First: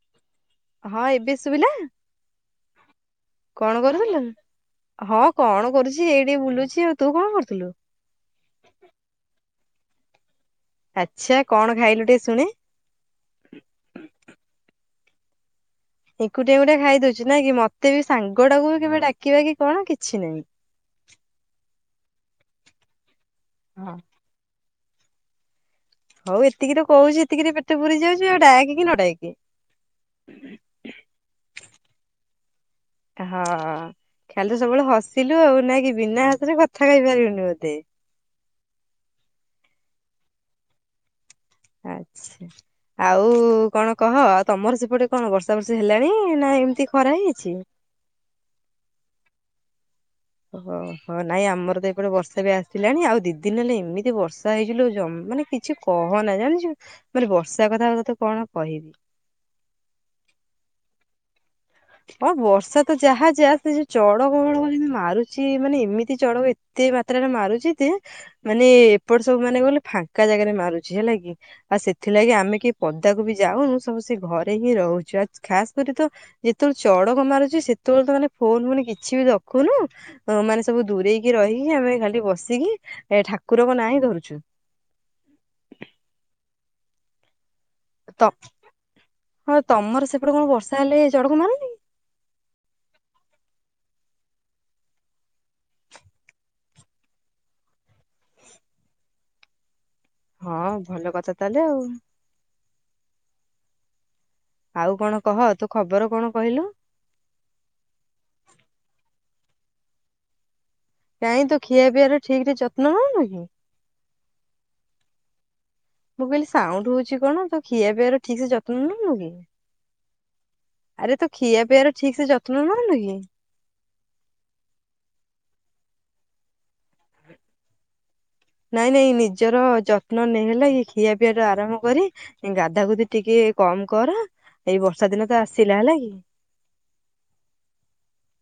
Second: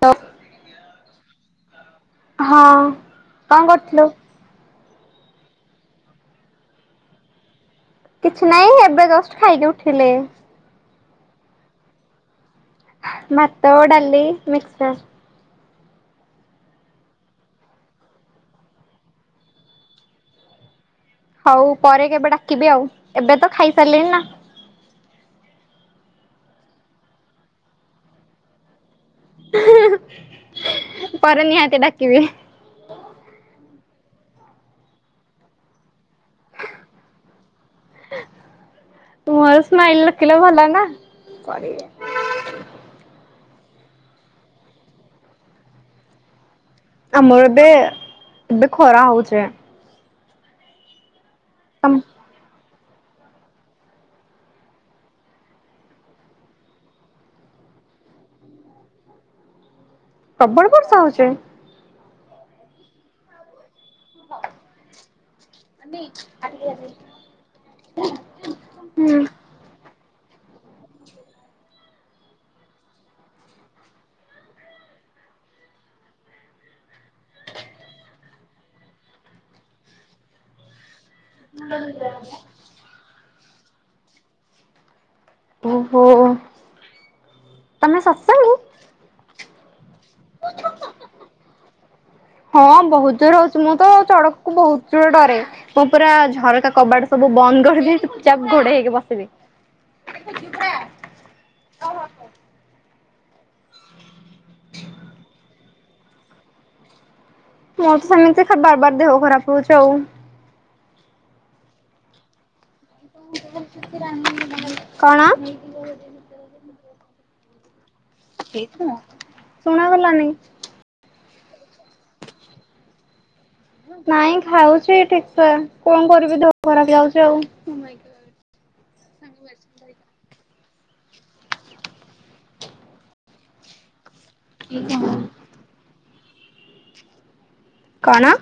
ତ ହଁ ଏବେ ଶୁଭିଲା କଣ କରୁଥିଲ? ହଁ କଣ କରୁଛି ଏଇ ଟିକେ ବୁଲୁଛି ଆଉ ତୁ କଣ କରୁଥିଲୁ? କିଛି ନାଇଁ ଏବେ ଜଷ୍ଟ ଖାଇକି ଉଠିଲି। ଆଚ୍ଛା କଣ ଖାଇଲୁ ଟିକେ ଶୁଣେ? ଭାତ ଡାଲି ମିକସର୍ ଏକୁଟିଆ ଏକୁଟିଆ ଖାଇଦେଉଚୁ ନାଇଁ କି ମୋତେ ବି ସାଙ୍ଗଟାକୁ ବି କେବେ ଡାକିବା କି କଣ କିଛି ନାହିଁ। ହଉ ପରେ କେବେ ଡାକିବି ଆଉ ଏବେ ତ ହଁ। ଖାଇସାରିଲିଣିନା। ହଉ ଏତିକିରେ କହୁଛି ଏତିକିରେ ପେଟ ପୁରୀ ଯାଉଛି ଆଉ ଡାକ କି ନ ଡାକେ। ପରେ ନିହାତି ଡାକିବେ। ହଁ ଖାଲି ତ ସବୁବେଳେ ହସିଲୁ ଆଉ ନାଇଁ କି, ବିନା ହସରେ କଥା କହିପାରିବୁନି ବୋଧେ। ମୋ ସ୍ମାଇଲ୍ ଦେଖିଲେ ଭଲ ନା। ଆଚ୍ଛା ଆଉ କଣ କହ, ଆଉ ତମର ସେପଟେ କଣ ବର୍ଷା ବର୍ଷି ହେଲାଣି ନା ଏମ୍ତି? ଆମର ଏବେ, ଏବେ ଖରା ହଉଚି। ଓହୋହୋ ନାଇଁ ଆମର ତ ଏପଟେ ବର୍ଷା ବି ଆ ସିଲାଣି ଆଉ ଦି ଦିନ୍ ହେଲା ଏମିତି ବର୍ଷା ହେଇଚିଲୋ ଜ ମାନେ କିଛି କହନା, ଜାଣିଚୁ ମାନେ ବର୍ଷା କଥା ଆଉ ତତେ କଣ କହିବି। ପ୍ରବଳ ବର୍ଷା ହଉଚି? ହଁ ବର୍ଷା ତ ଯାହା ଯା ସେ [unintelligible] ଚଡକ ଫଡକ ଯେନ୍ତି ମାରୁଚି ମାନେ ଏମିତି ଚଡକ ଏତେ ମାତ୍ରାରେ ମାରୁଚି ଯେ ମାନେ ହୁଁ। ଏପଟେ ସବୁ ମାନେ କଣ କହିଲୁ ଫାଙ୍କା ଜାଗାରେ ମାରୁଚି ହେଲା କି। ଆଉ ସେଥିଲାଗି ଆମେ କେହି ପଦାକୁ ବି ଯାଉନୁ, ସବୁ ସେ ଘରେ ହିଁ ରହୁଚୁ ଆ ଖାସ୍ କରି ତ ଯେତବଳେ ଚଡକ ମାରୁଚି ସେତବଳେ ତ ମାନେ ଫୋନ୍-ଫୋନ୍ କିଛି ବି ରଖୁନୁ ହଁ ମାନେ ସବୁ ଦୂରେଇକି ରହିକି ଆମେ ଖାଲି ବସିକି ଏ ଠାକୁରଙ୍କ ନାଁ ହିଁ ଧରୁଚୁ। ଓହୋ, ତମେ ତ [unintelligible] ହଁ, ତମର ସେପଟେ କଣ ବର୍ଷା ହେଲେ ଚଡକ ମାରେନି? ହଁ ବହୁତ୍ ଜୋର ହଉଚି, ମୁଁ ତ ଚଡକ କୁ ବହୁତ୍ ଜୋର୍ ଡରେ। ମୁଁ ପୁରା ଝରକା କବାଟ ସବୁ ବନ୍ଦ କରିଦେଇ ଚୁପ୍ ଚାପ୍ ଘୋଡେଇ ହେଇକି ବସିବି। ହଁ, ଭଲ କଥା ତାହେଲେ ଆଉ। ଆଉ କଣ କହ, ତୋ ଖବର କଣ କହିଲୁ? ମୋର ତ ସେମିତି ବାର୍-ବାର୍ ଦେହ ଖରାପ୍ ହଉଚି ଆଉ। କାଇଁ ତୁ ଖିଆ ପିଆର ଠିକ୍ ରେ ଯତ୍ନ ନଉନୁ କି? କଣ? ମୁଁ କହିଲି ସାଉଣ୍ଡ ହଉଚି କଣ, ତୁ ଖିଆ ପିଆର ଠିକ୍ ସେ ଯତ୍ନ ନଉନୁ କି? ଶୁଣାଗଲାନି ଆରେ ତୁ ଖିଆ ପିଆର ଠିକ୍ ସେ ଯତ୍ନ ନଉନୁ କି? ନାଇଁ ଖାଉଚି ଠିକ୍ସେ, କଣ କରିବି ଦେହ ଖରାପ୍ ହେଇଯାଉଚି ଆଉ। ନାଇଁ-ନାଇଁ ନିଜର ଯତ୍ନ ନେ ହେଲକି, ଖିଆ ପିଆରୁ ଆରମ୍ଭ କରି ଗାଧା ଗୁଧି ଟିକେ କମ୍ କର, ଏଇ ବର୍ଷା ଦିନ ତ ଆସିଲା ହେଲା କି? କଣ?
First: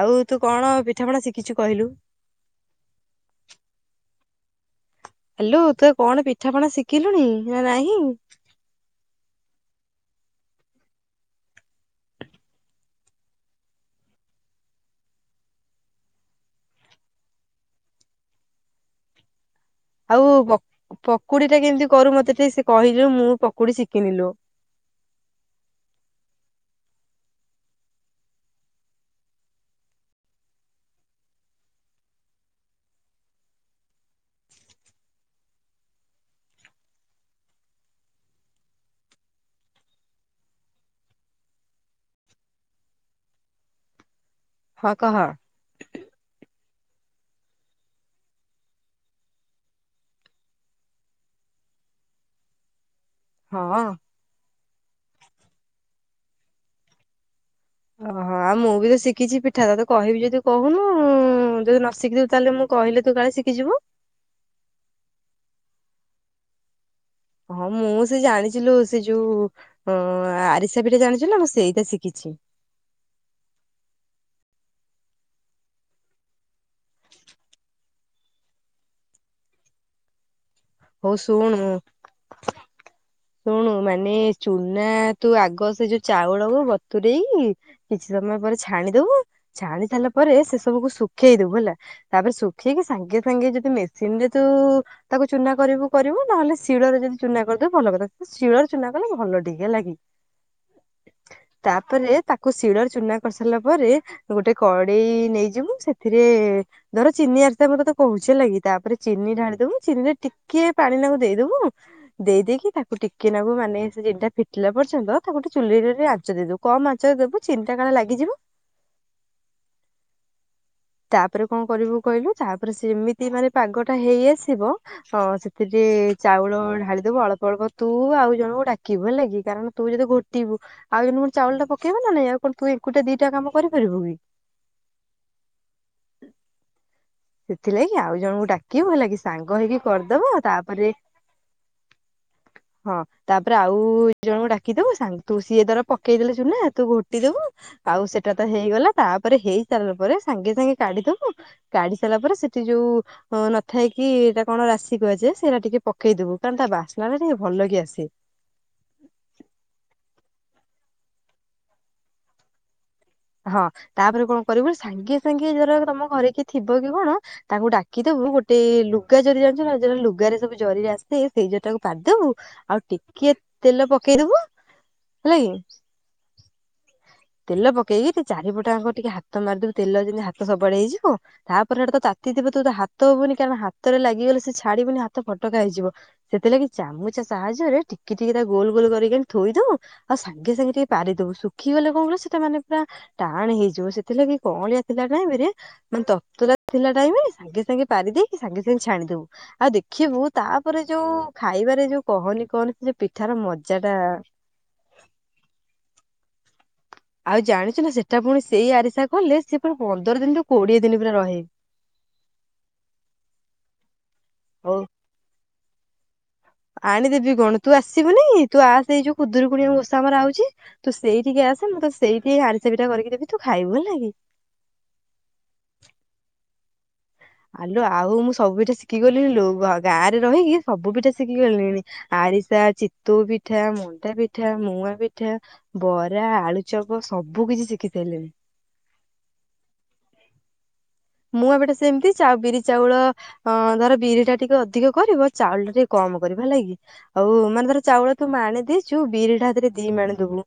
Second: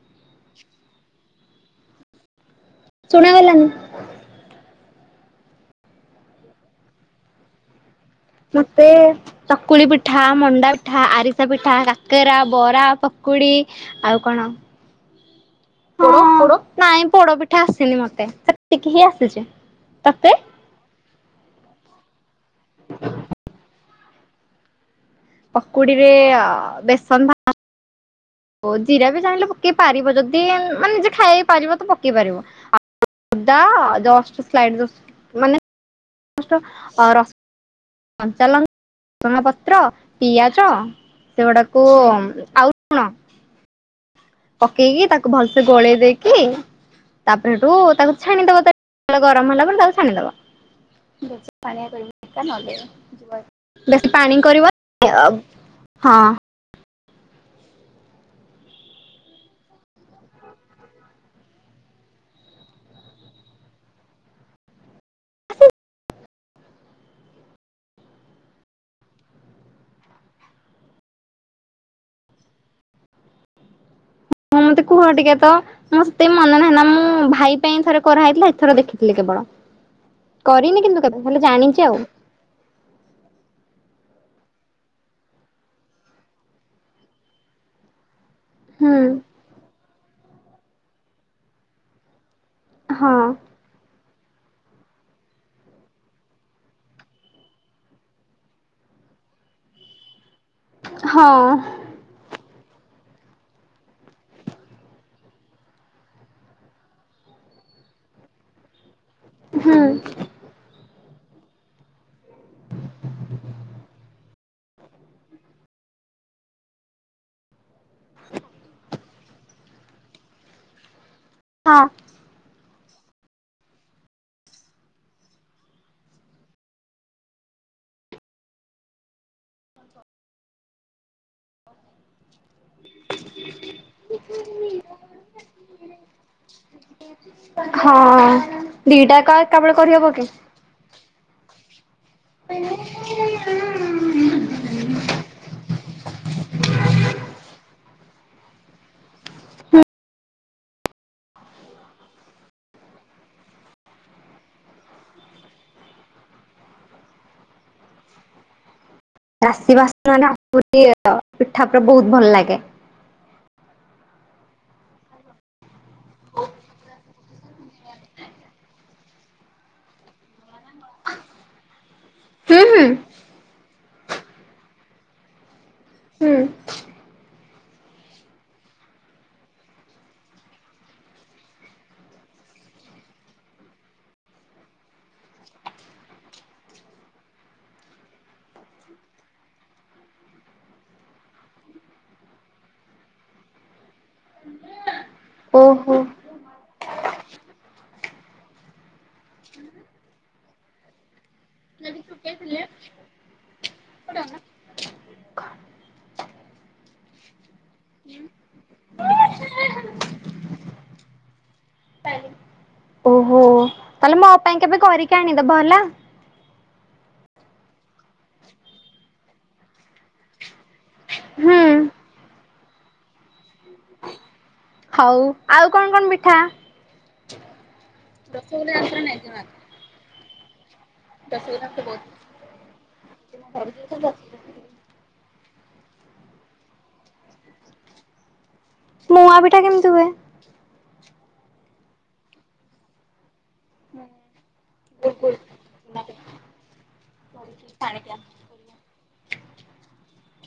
ଆଉ ତୁ କଣ ପିଠାପଣା ଶିକିଚୁ କହିଲୁ? ଶୁଣା ଗଲାନି। ହାଲୋ, ତୁ ଆଉ କଣ ପିଠାପଣା ଶିକିଲୁଣି ନା ନାହିଁ। ମତେ ଚକୁଳି ପିଠା, ମଣ୍ଡା ପିଠା, ଆରିସା ପିଠା, କାକେରା, ବରା, ପକୁଡି ଆଉ କଣ ହଁ ନାଇଁ, ପୋଡ ପିଠା ଆସିନି ମତେ ସେତିକି ହିଁ ଆସିଚି। ଆଉ ପ ପକୁଡି ଟା କେମ୍ତି କରୁ ମତେ ଟିକେ କହିଲୁ, ମୁଁ ପକୁଡି ଶିକିନି ଲୋ। ପକୁଡିରେ ଆ ବେସନ୍ ଭା ଓ ଜିରା ବି ଚାହିଁଲେ ପକେଇ ପାରିବ ଯଦି ମାନେ ଜିଏ ଖାଇ ପାରିବ ତ ପକେଇ ପାରିବ। ଅଦା ଜଷ୍ଟ ସ୍ଲାଇଟି ଜୁଷ୍ଟ ମାନେ ଜଷ୍ଟ ର କଞ୍ଚାଲ ଭେସୁଙ୍ଗା ପତ୍ର, ପିଆଜ ସେଗୁଡାକୁ ଆଉ ଲୁଣ ହଁ ପକେଇକି କହ ତାକୁ ଭଲ୍ସେ ଗୋଳେଇ ଦେଇକି ତାପରେ ସେଟୁ ତାକୁ ଛାଣିଦବ, ତେଲ ଗରମ୍ ହେଲା ପରେ ତାକୁ ଛାଣିଦବ। ବହୁତୁ ପାଣିଆ କରିବୁନି ତା ନଗେଇବ। ହଁ। [inaudible] ବେଶୀ ପାଣି କରିବ ଆଉ ହଁ ଓହ। ଆଉ ମୁଁ ବି ତ ଶିଖିଚି ପିଠା ତତେ କହିବି ଯଦି କହୁନୁ ଯଦି ନ ଶିଖିଥିବୁ ତାହେଲେ ମୁଁ କହିଲେ ତୁ କାଳେ ଶିଖିଯିବୁ। ହଁ ମୁଁ ସେ ଜାଣିଚିଲ ସେ ଯୋଉ ହଁ ଆରିସା ପିଠା ଜାଣିଚୁନା ମୁଁ ସେଇଟା ଶିଖିଛି। ହଁ ମତେ କୁହ ଟିକେ ତ। ତେ ମନେ ନାହିଁ ନା ମୁଁ ଭାଇ ପାଇଁ ଥରେ କରାହେଇଥିଲା ଏଥର ଦେଖିଥିଲି କେବଳ। କରିନି। କିନ୍ତୁ ହଉ କେବେ ହେଲେ ଶୁଣୁ ଜାଣିଛି ଆଉ ଉଁ ଶୁଣୁ ମାନେ ଚୁନା ତୁ ଆଗ ସେ ଯୋ ଚାଉଳକୁୁ ବତୁରେଇକି କିଛି ସମୟ ପରେ ହୁଁ ଛାଣିଦବୁ ଛାଣି ସାରିଲା ପରେ ସେ ସବୁକୁ ଶୁଖେଇ ଦବୁ ହେଲା। ତାପରେ ଶୁଖେଇକି ହଁ ସାଙ୍ଗେ ସାଙ୍ଗେ ଯଦି ମେସିନି ରେ ତୁ ତାକୁ ଚୁନା କରିବୁ କରିବୁ ନହେଲେ ଶିଳରେ ଯଦି ଚୁନା କରିଦେବ ଭଲ କଥା ଶିଳରେ ଚୁନା କଲେ ଭଲ ଟିକେ ଲାଗେ। [unintelligible] ହଁ। ତାପରେ ତାକୁ ଶିଳରେ ଚୁନା କରିସାରିଲା ପରେ ଗୋଟେ କଡେଇ ନେଇଯିବୁ ସେଥିରେ ଧର ଚିନି ଆରିସା ମୁଁ ତତେ କହୁଚି ହେଲାକି ତାପରେ ଚିନି ଢାଳିଦବୁ ହୁଁ ଚିନିରେ କିଏ ପାଣି ନାକୁ ଦେଇଦବୁ। ଦେଇଦେଇକି ତାକୁ ଟିକେନାକୁ ମାନେ ସେ ଚିନିଟା ଫିଟିଲା ପର୍ଯ୍ୟନ୍ତ ତାକୁ ଚୁଲିରେ ରେ ଆଚ ଦେଇଦବୁ। କମ୍ ଆଚର ଦବୁ ଚିନିଟା କାଳେ ଲାଗିଯିବ। ତାପରେ କଣ ହଁ କରିବୁ କହିଲୁ ତାପରେ ସେମିତି ମାନେ ପାଗ ଟା ହେଇ ଆସିବ। ହଁ ସେଥିରେ ଚାଉଳ ଢାଳିଦବୁ ଅଳ୍ପ ଅଳ୍ପ ତୁ ଆଉ ଜଣଙ୍କୁ ଡାକିବୁ ହେଲାକିି କାରଣ ତୁ ଯଦି ଘୋଟିବୁ ଆଉ ଜଣଙ୍କୁ ଚାଉଳ ଟା ପକେଇବ ନା ନାଇଁ ଆଉ କଣ ତୁ ଏକୁଟିଆ ଦିଟା କାମ କରିପାରିବୁ ବି। [inaudible] ସେଥିଲାଗି ଆଉ ହଁ ଜଣଙ୍କୁ ଡାକିବୁ ଦିଟା ହେଲାକି ଏକା ସାଙ୍ଗ ଏକାବେଳେ ହେଇକି କରିହବ କି? କରିଦବ ତାପରେ ହଁ [unintelligible] ତାପରେ ଆଉ ଏ ଜଣଙ୍କୁ ଡାକି ଦବୁ ସା ତୁ ସିଏ ତର ପକେଇଦେଲେ ଚୁନା ତୁ ଘୋଟି ଦବୁ। ଆଉ ସେଟା ତ ହେଇଗଲା ତାପରେ ହେଇସାରିଲା ପରେ ସାଙ୍ଗେ ସାଙ୍ଗେ କାଢିଦବୁ କାଢି। ଦେଲା ପରେ ସେଠି ଯଉ। ହଁ ନଥାଇକି ଏଟା କଣ ରାଶି କୁହାଯାଏ ସେଇଟା ଟିକେ ପକେଇଦବୁ କାରଣ ତା ବାସ୍ନାଟା ଟିକେ ଭଲ କି ଆସେ। ରାଶି ବାସ୍ନାଟା [inaudible] ପିଠା ପୁରା ବହୁତ ଭଲ ଲାଗେ। ହଁ ତାପରେ କଣ କରିବୁ ସାଙ୍ଗେ ସାଙ୍ଗେ ଧର ତମ ଘରେ କି ଥିବ କି କଣ। ତାଙ୍କୁ ଡାକିଦବୁ ଗୋଟେ ଲୁଗା ଜରି ଜାଣିଚୁନା ଯଉରା ଲୁଗାରେ ସବୁ ଜରିରେ ଆସେ। ସେଇ ଜରିଟାକୁ ପାରିଦବୁ ହୁଁ ଆଉ ହୁଁ ଟିକେ ତେଲ ପକେଇଦବୁ ହେଲା କି। ହୁଁ। ତେଲ ପକେଇକି ତୁ ଚାରିପଟା ଆଙ୍କ ଟିକେ ହାତ ମାରିଦବୁ ତେଲ ଯେମିତି ହାତ ସବୁଡେ ହେଇଯିବ। ତାପରେ ଆଡେ ତ ତାତିଥିବ ତୁ ହାତ ହବୁନି କାରଣ ହାତରେ ଲାଗିଗଲେ ସେ ଛାଡିବନି ହାତ ଫଟକା ହେଇଯିବ। ସେଥିଲାଗି ଚାମୁଚା ସାହାଯ୍ୟରେ ଟିକେ ଟିକେ ତା ଗୋଲ ଗୋଲ କରିକି ଥୋଇ ଦବୁ। ଆଉ ସାଙ୍ଗେ ସାଙ୍ଗେ ଟିକେ ପାରିଦବୁ ଶୁଖିଗଲେ। କଉଳ ସେଟା ମାନେ ପୁରା ଟାଣ ହେଇଯିବ ସେଥିଲାଗି କଁଅଳିଆ ଥିଲା ଟାଇମରେ ଓହୋ ମାନେ ତତରା। ଥିଲା ଟାଇମ ସାଙ୍ଗେ ସାଙ୍ଗେ ପାରି ଦେଇକି ସାଙ୍ଗେ ସାଙ୍ଗେ ଛାଣିଦବୁ ଆଉ ଦେଖିବୁ ତାପରେ ଯୋଉ। ଖାଇବାରେ ଯୋଉ କହନି କହନି ସେ ଯେ ପିଠାର ମଜାଟା। ଆଉ ଜାଣିଚୁ ନା ସେଟା ପୁଣି ସେଇ ଆରିସା କଲେ ସେ ପରା ପନ୍ଦର ଦିନିରୁୁ କୋଡିଏ ଦିନି ରହେ। ଓହୋ ତାହେଲେ ମୋ ପାଇଁ ହଉ କେବେ କରିକି ଆଣିଦବ ହେଲା। ଆଣିଦେବି କଣ ତୁ ଆସିବୁନି ତୁ ଆ ସେଇ ଯୋଉ ଖୁଦୁରୁକୁୁଣି ଓଷା ଆମର ଆଉଛି। ତୁ ସେଇଠିକି ହୁଁ। ଆସେ ମୁଁ ତ ସେଇଠିକି ଆରିସା ପିଠା କରିକି ଦେବି ତୁ ଖାଇବୁ ହେଲା। ହଉ ଆଉ କଣ କଣ ପିଠା? ଆଲୋ ଆଉ ମୁଁ ସବୁ ପିଠା ଶିଖିଗଲିଣିଲୋ ଗାଁରେ ରହିକି ସବୁ ପିଠା ଶି ଶିଖିଗଲିଣି ଆରିସା, ଚିତୋଉ ପିଠା, ମଣ୍ଡା ପିଠା ପିଠା ମୁଁଆପିଠା, ବରା, ଆଳୁଚପ ସବୁ କିଛି ଶିଖି ସାଇଲିଣି। ମୁଆଁ ପିଠା କେମିତି ହୁଏ? ମୁଆଁ ପିଠା ସେମିତି ବିରି ଚାଉଳ ହଁ ଧର ବିରି ଟା ଟିକେ ଅଧିକ କରିବ ଚାଉଳ ଟା ଟିକେ କମ କରିବା ହେଲାକି। ଆଉ ମାନେ ଧର ଚାଉଳ ତୁ ମାଣେ ଦେଇଛୁ ବିରି ଟା ହେଥିରେ ଦି ମାଣେ ଦବୁ।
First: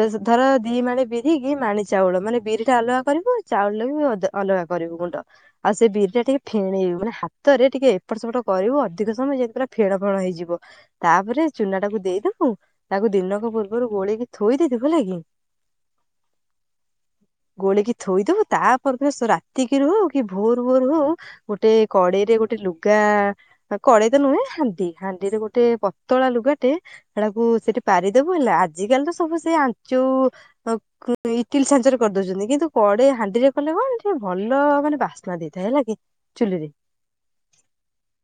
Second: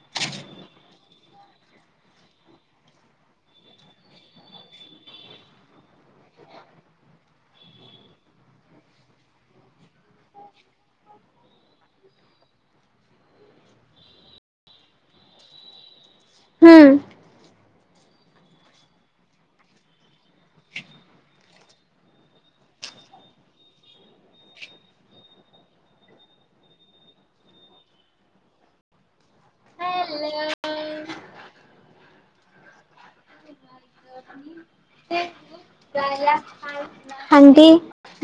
ତ ଧର ଦି ମାଣେ ବିରି କି ମାଣେ ଚାଉଳ ମାନେ ବିରି ଟା ଅଲଗା କରିବୁ ଚାଉଳ ବି ଅଲଗା କରିବୁ। କରିବୁ ଗୁଣ୍ଡ ଆଉ ସେ ବିରି ଟା ଟିକେ ଫେଣେଇବୁ ମାନେ ହାତରେ ଟିକେ ଏପଟ ସେପଟ କରିବୁ ଅଧିକ ସମୟ ଯେମିତି ପୁ ଫେଣ ଫେଣ ହେଇଯିବ। ତାପରେ ଚୁନା ଟାକୁ ଦେଇଦବୁ ତାକୁ ଦିନକ ପୂର୍ବରୁ ଗୋଳେଇକି ଥୋଇ ଦେଇଥିବୁ। [unintelligible] କି। ହୁଁ। ଗୋଳିକି ଥୋଇଦବୁ ତାପରେ ଦିନ ସେ ରା ରାତିକି ରୁ ହଉ କି ଭୋର ଭୋର ହଉ ଗୋଟେ କଡେଇରେ ଗୋଟେ ଲୁଗା କଡେଇ ତ ନୁହେଁ ହାଣ୍ଡି ହାଣ୍ଡିରେ ଗୋଟେ ପତଳା ଲୁଗା ଟେ ସେଟାକୁ ସେଠି ପାରିଦବୁ ହେଲା ଆଜିିକାଲି ତ ସବୁ ସେ ଯୋଉ ଇଟିଲ୍ ଛାଞ୍ଚ ରେ କରିଦଉଛନ୍ତି କିନ୍ତୁ କଡେଇ ହାଣ୍ଡିରେ କଲେ କଣ ଟିକେ ଭଲ ମାନେ ବାସ୍ନା ଦେଇଥାଏ ହେଲା କି ଚୁଲି ରେ। ହାଣ୍ଡି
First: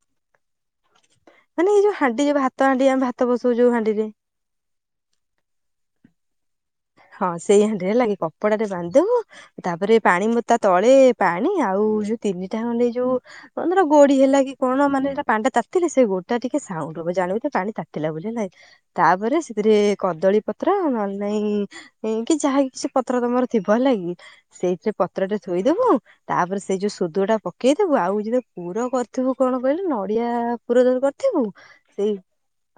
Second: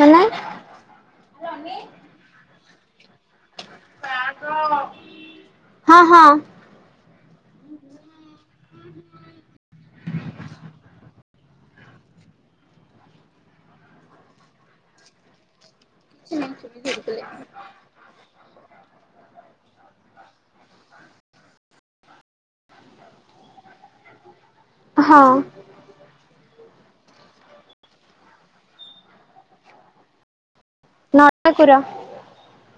ମାନେ? ମାନେ ଯୋଉ ହାଣ୍ଡି ଭାତ ହାଣ୍ଡି ଆମେ ଭାତ ବସଉ ଯୋଉ ହାଣ୍ଡିରେ। ହଁ ହଁ। ହଁ ସେଇ ହାଣ୍ଡିରେ ହେଲା କି କପଡା ରେ ବାନ୍ଧିଦବୁ। ତାପରେ ପାଣି ମତା ତଳେ ପାଣି ଆଉ ଯୋଉ ତିନିଟା ଖଣ୍ଡେ ଯୋଉ ମନେ କର ଗୋଡି ହେଲା କି କଣ ମାନେ ହେଟା ପାଣି ଟା ତାତିଲେ ସେ ଗୋଡି ଟା ଟିକେ ସାଉଣ୍ଡ ହବ ଜାଣିବୁ ଜେ ପାଣି ତାତି ଲା ବୋଲି କି ହେଲା କି ତାପରେ ସେଥିରେ କଦଳୀ ପତ୍ର ନହେଲେ ନାଇଁ କି ଯାହା କିଛି ପତ୍ର ତମର ଥିବ ଲାଗି ସେଇଥିରେ ହଁ ପତ୍ର ଟେ ଥୋଇଦବୁ। ତାପରେ ସେ ଯୋଉ ସୋଦୁଅ ଟା ପକେଇଦବୁ ଆଉ ଯଦି ପୁର କରିଥିବୁ କଣ କହିଲୁ ନଡିଆ ପୁର ଯଦି କରିଥିବୁ ନଡିଆ କୁର ସେଇ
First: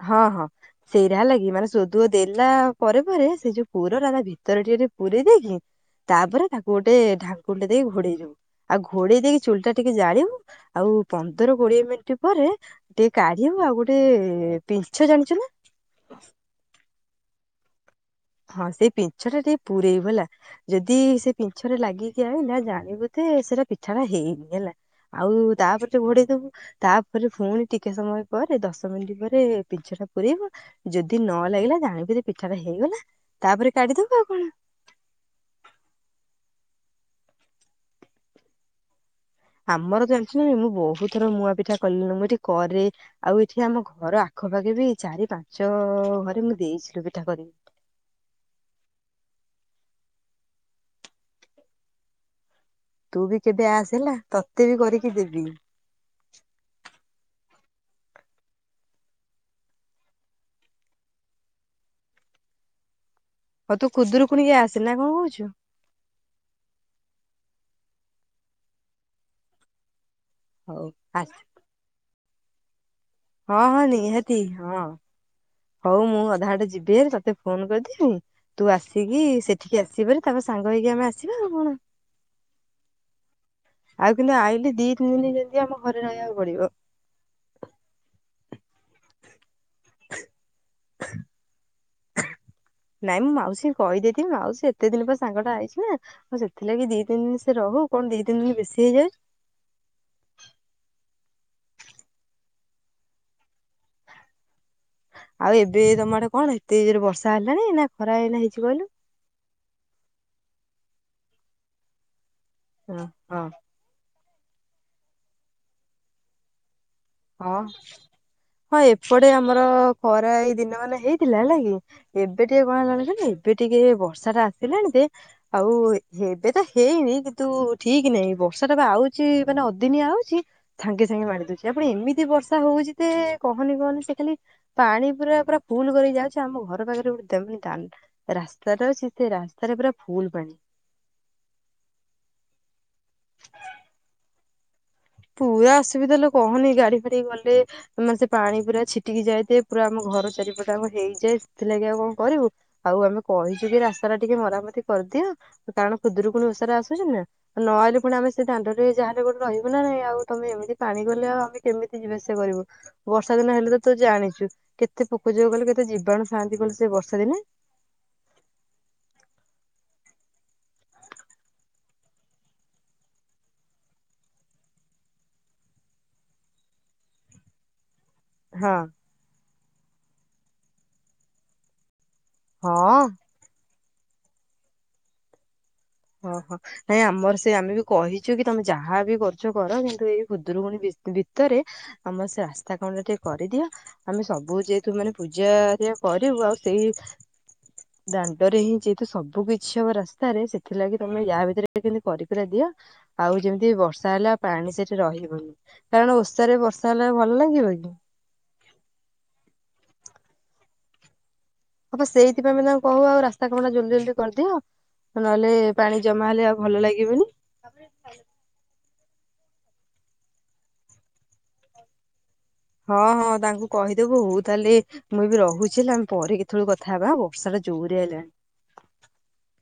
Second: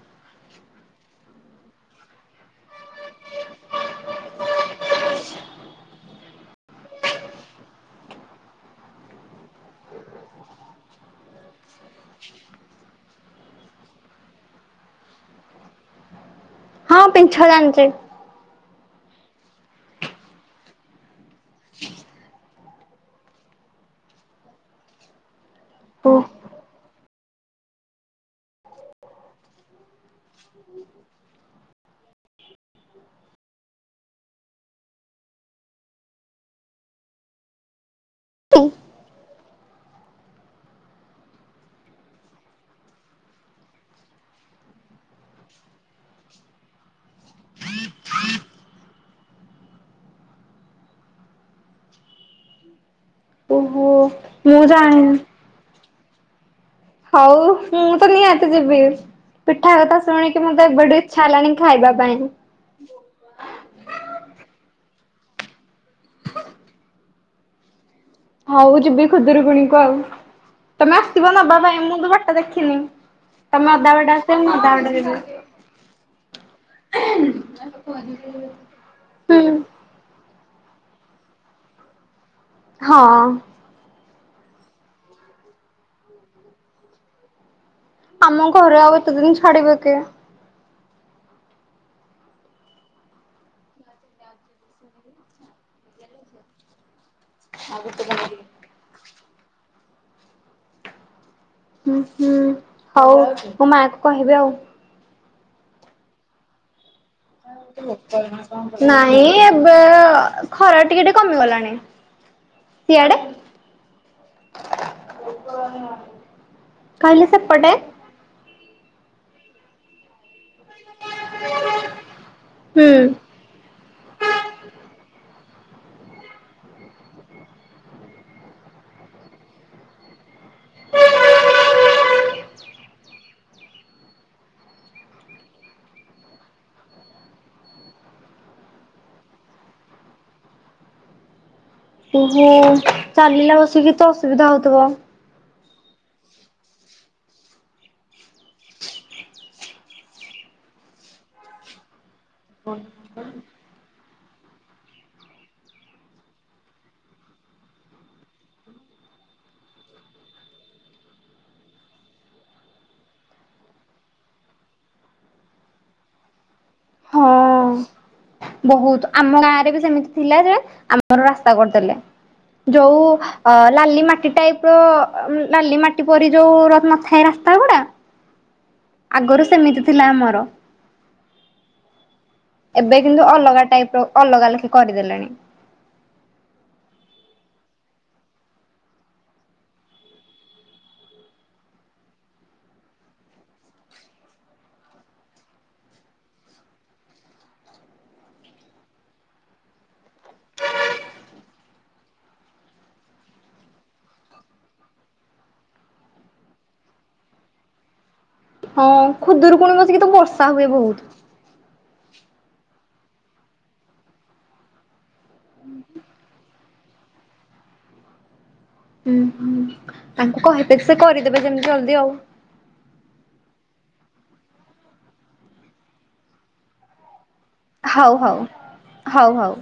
ହଁ ହଁ ସେଇରା ହେଲା କି ମାନେ ଯୋଉ ଭୋଦୁଅ ଦେଲା ପରେ ପରେ ସେ ଯୋଉ ପୁର ରା ତା ଭିତରେ ଟିକେ ଟିକେ ପୁରେଇ ଦେଇକି ତାପରେ ତାକୁ ଗୋଟେ ଢାଙ୍କୁଣି ଦେଇକି ଘୋଡେଇ ଦୋବୁ। ଆଉ ଘୋଡ଼େଇ ଦେଇକି ଚୁଲି ଟା ଟିକେ ଜାଲି ବୁ ଆଉ ପନ୍ଦର କୋଡିଏ ମିନିଟ୍ ପରେ ଟିକେ କାଢିବୁ ଆଉ ଗୋଟେ ପିନ୍ଛ୍ ଜାଣିଛୁ ନା? ହଁ ପିନ୍ଛ୍ ଜାଣିଛି। ହଁ ସେଇ ପିନ୍ଛ୍ ଟା ଟିକେ ପୁରେଇବୁ ହେଲା। ଯଦି ସେ ପିନ୍ଛ୍ ରେ ଲାଗି ଜାଏ ଜାଣିବୁ ଯେ ସେଇ ପିଠା ଟା ହେଇନି ହେଲା। ଆଉ ତାପରେ ଯୋଉ ଓ ଘଡେଇଦୋବୁ ତା ତାପରେ ପୁଣି ଟିକେ ସମୟ ପରେ ଦଶ ମିନିଟ୍ ପରେ ପିନ୍ଛ୍ ଟା ପୁରେଇବୁ ଯଦି ନ ଲାଗିଲା ଜାଣିବୁ ଯେ ପିଠା ଟା ହେଇଗଲା ତାପରେ କାଢିଦୋବୁ ଆଉ କଣ। [unintelligible] ଆମର ଯାଣିତି ମୁଁ ବହୁତ ଥର ମୁୂଆ ପିଠା କଲିିଣି ମୁଁ ଏଠି କରେ ଆଉ ଏଠି ଆମ ଘର ଆଖପାଖେ ବି ଚାରି ପାଞ୍ଚ ଘରେ ମୁଁ ଦେଇଥିଲି ପିଠା କରିକି। ତୁ ବି କେବେ ଓହୋ ଆସେନା ମୁଁ ତତେ ବି ଜାଣିନି କରିକି ଦେବି। ହଉ ମୁଁ ତ ନିହାତି ଯିବି। ପିଠା କଥା ଶୁଣିକି ମତେ ବଡି ଇଚ୍ଛା ହେଲାଣି ଖାଇବା ପାଇଁ। ହଉ ତୁ ଖୁଦୁରୁକୁଣୀ କୁୁି ଆସେ ନା କଣ କହୁଛୁ। ହ। ହଉ ଯିବି ଖୁଦରୁକୁଣୀକୁ ଆଉ ହଉ ତମେ ଆ ଆସିବ ନ ବାବା। ଏ ମୁଁ ତ ବାଟା ଦେଖିନି। ହଁ ତମେ ହଁ ଅଧା ବାଟ ନିହାତି ଆସିବା ମୁଁ ଅଧା ହଁ ବାଟ ଯିବି। ହଉ ମୁଁ ଅଧା ହଟେ ଯିବି ହାରି ତତେ ଫୋନ କରିଥିବି ତୁ ଆସିକି ହୁଁ ସେଠିକି ଆସି ଯି ତିଆରି ତାପରେ ସାଙ୍ଗ ହେଇକି ଆମେ ଆସିବା ଆଉ କଣ। ହଁ। ଆଉ କିନ୍ତୁ ଆଇିଲି ଦି ତିନି ଦିନ ଯେମିତି ଆମ ଘରେ ରହିବାକୁ ପଡିବ। ଆମ ଘରେ ଆଉ ଏତେ ଦିନ ଛାଡିବ କି ନାଇଁ ମୁଁ ମାଉସୀ କହିଦେଇଥିଲି ମାଉସୀ ଏତେ ଦିନ ପରେ ସାଙ୍ଗଟା ଆଇଛି ନା ଆଉ ସେଥିଲାଗି ଦି ତିି ସେ ରହୁ କଣ ଦୁଇ ତିନ ଦିନ ବେଶୀ ହେଇଯାଉଛି। ହୁଁ ହୁଁ ହଉ ମୋ ମା କୁ କହିବି ଆଉ ଆଉ ଏବେ ତମଡେ କଣ ଏତେ ଜୋରେ ବର୍ଷା ହେଲାଣି ନା ଖରା ହେଇ ହେଇଛି କହିଲୁ? ନାଇଁ ଏବେ ଖରା ଟିକେ ଟିକେ କମିଗଲାଣି। ହଁ ସେଆଡେ? ହଁ ହଁ ଏପଟେ ଆମର ଖରା ଏଇ ଦିନ ମାନେ ହେଇଥିଲା ହେଲା କି ଏବେ ଟିକେ କଣ ହୁଁ ହେଲାଣି ଏବେ ଟିକେ ବର୍ଷା ଟା ଆସିଲାଣି ଯେ ଆଉ ଏବେ ତ ହେଇନି କିନ୍ତୁ ଠିକ ନାହିଁ ବର୍ଷା ଟା ବି ଆଉଛି ମାନେ ଅଦିନିଆ ଆଉ ଚି ସାଙ୍ଗେ ସାଙ୍ଗେ ମାାରି ଦଉଛି ଆପଣ ଏମିତି ବର୍ଷା ହଉଛି ଯେ କହନି କହନି ସେ ଖାଲି ପାଣି ପୁରା ପୁରା ଫୁଲ କରି ଯାଉଛି ଆମ ଘର ପାଖରେ ଗୋଟେ ଦାଣ୍ଡ ରାସ୍ତାଟା ଅଛି ସେ ରାସ୍ତାରେ ପୁରା ଫୁଲ ପାଣି ଓ ହୋ ଚାଲିଲା ବସିକି ତ ଅସୁବିଧା ହଉଥିବ। ପୁରା ଅସୁବିଧା ହେଲେ କହନି ଗାଡି ଫାଡି ଗଲେ ମାନେ ସେ ପାଣି ପୁରା ଛିଟିକି ଯାଇଥାଏ ପୁରା ଆମ ଘର ଚାରିପଟା ଆ ହେଇଯାଏ ସେଥିଲାଗି ଆଉ କଣ କରିବୁ। ଆଉ ଆମେ କହିଛୁ କି ରାସ୍ତା ଟା ଟିକେ ମରାମତି କରିଦିଅ କାରଣ ଖୁଦରୁ କୁଣି ଓଷାରେ ଆସୁଛି ନା ଆ ଇଂଲେ ପୁଣି ଆମେ ସେ ଦାଣ୍ଡରେ ଯାହଲେ ଗୋଟେ ରହିବୁ ନାହିଁ। ଆଉ ତମେ ଏମିତି ପାଣି ଗଲେ ଆଉ ଆମେ କେମିତି ଯିବା ଆସିବା କରିବୁ। ବର୍ଷା ଦିନ ହେଲେ ତ ତୁ ଜାଣିଛୁ କେତେ ପୋକ ଯୋକ ଗଲେକେତେ ଜୀବାଣୁ ଥାନ୍ତି କଲେ ସେ ବର୍ଷା ଦିନେ? ହଁ ବହୁତ ଆମ ଗାଁରେ ବି ସେମିତି ଥିଲା ଯେ ଆମର ରାସ୍ତା କରିଦେଲେ। ଯୋଉ ଅ ଲାଲି ମାଟି ଟାଇପ ର ଲାଲି ମାଟି ପରି ଯୋଉ ରନା ସେଇ ରାସ୍ତା ଗୁଡା? ହଁ। ଆଗରୁ ସେମିତି ଥିଲା ଆମର। ଏବେ ହଁ କିନ୍ତୁ ଅଲଗା ଟାଇପ ର ଅଲଗା ଲେଖି କରିଦେଲେଣି। ଓହୋ। ନାଇଁ ଆମର ସେ ଆମେ ବି କହିଛୁ କି ତମେ ଯାହା ବି କରୁଛ କର କିନ୍ତୁ ଏଇ ହୁଦରୁକୁୁଣୀ ଭି ଭିତରେ ଆମର ସେ ରାସ୍ତା କାମ ଟା ଟିକେ କରିଦିଅ। ଆମେ ସବୁ ଯେହେତୁ ମାନେ ପୂଜାରିଆ କରିବୁ ଆଉ ସେଇ ଦାଣ୍ଡରେ ହିଁ ଯେହେତୁ ସବୁ କିଛି ହବ ରାସ୍ତାରେ ସେ ଥିଲା କି ତମେ ୟା ଭିତରେ ଯେମିତି କରି କୁରା ଦିଅ ଆଉ ଯେମିତି ବର୍ଷା ହେଲା ପାଣି ସେଠି ରହିବନି କାରଣ ଓସାରେ ବର୍ଷା ହେଲେ ଆଉ ଭଲ ଲାଗିବ କି ହଁ ଖୁଦୁରୁକୁୁଣି ବସିକି ତ ବର୍ଷା ହୁଏ ବହୁତ ହପା ସେଇଥିପାଇଁ ଆମେ ତାଙ୍କୁ କହୁ ଆଉ ରାସ୍ତା କାମ ଟା ଜଲ୍ଦି ଜଲଦି କରିଦିଅ ନହଲେ ପାଣି ଜମା ହେଲେ ଆଉ ଭଲ ଲାଗିବନି ହ [unintelligible] ହୁଁ ହୁଁ ତାଙ୍କୁ କହିପାରି ସେ କରିଦେବେ ଯେମିତି ଜଲ୍ଦି ଆଉ ହଁ ହଁ ତାଙ୍କୁ କହିଦେବୁ ହଉ ତାହେଲେ ମୁଁ ବି ରହୁଛି ହେଲା ଆମେ ପରେ କେତେବେଳେ କଥା ହେବା ହଉ ହଉ ହଉ ହଉ ହଉ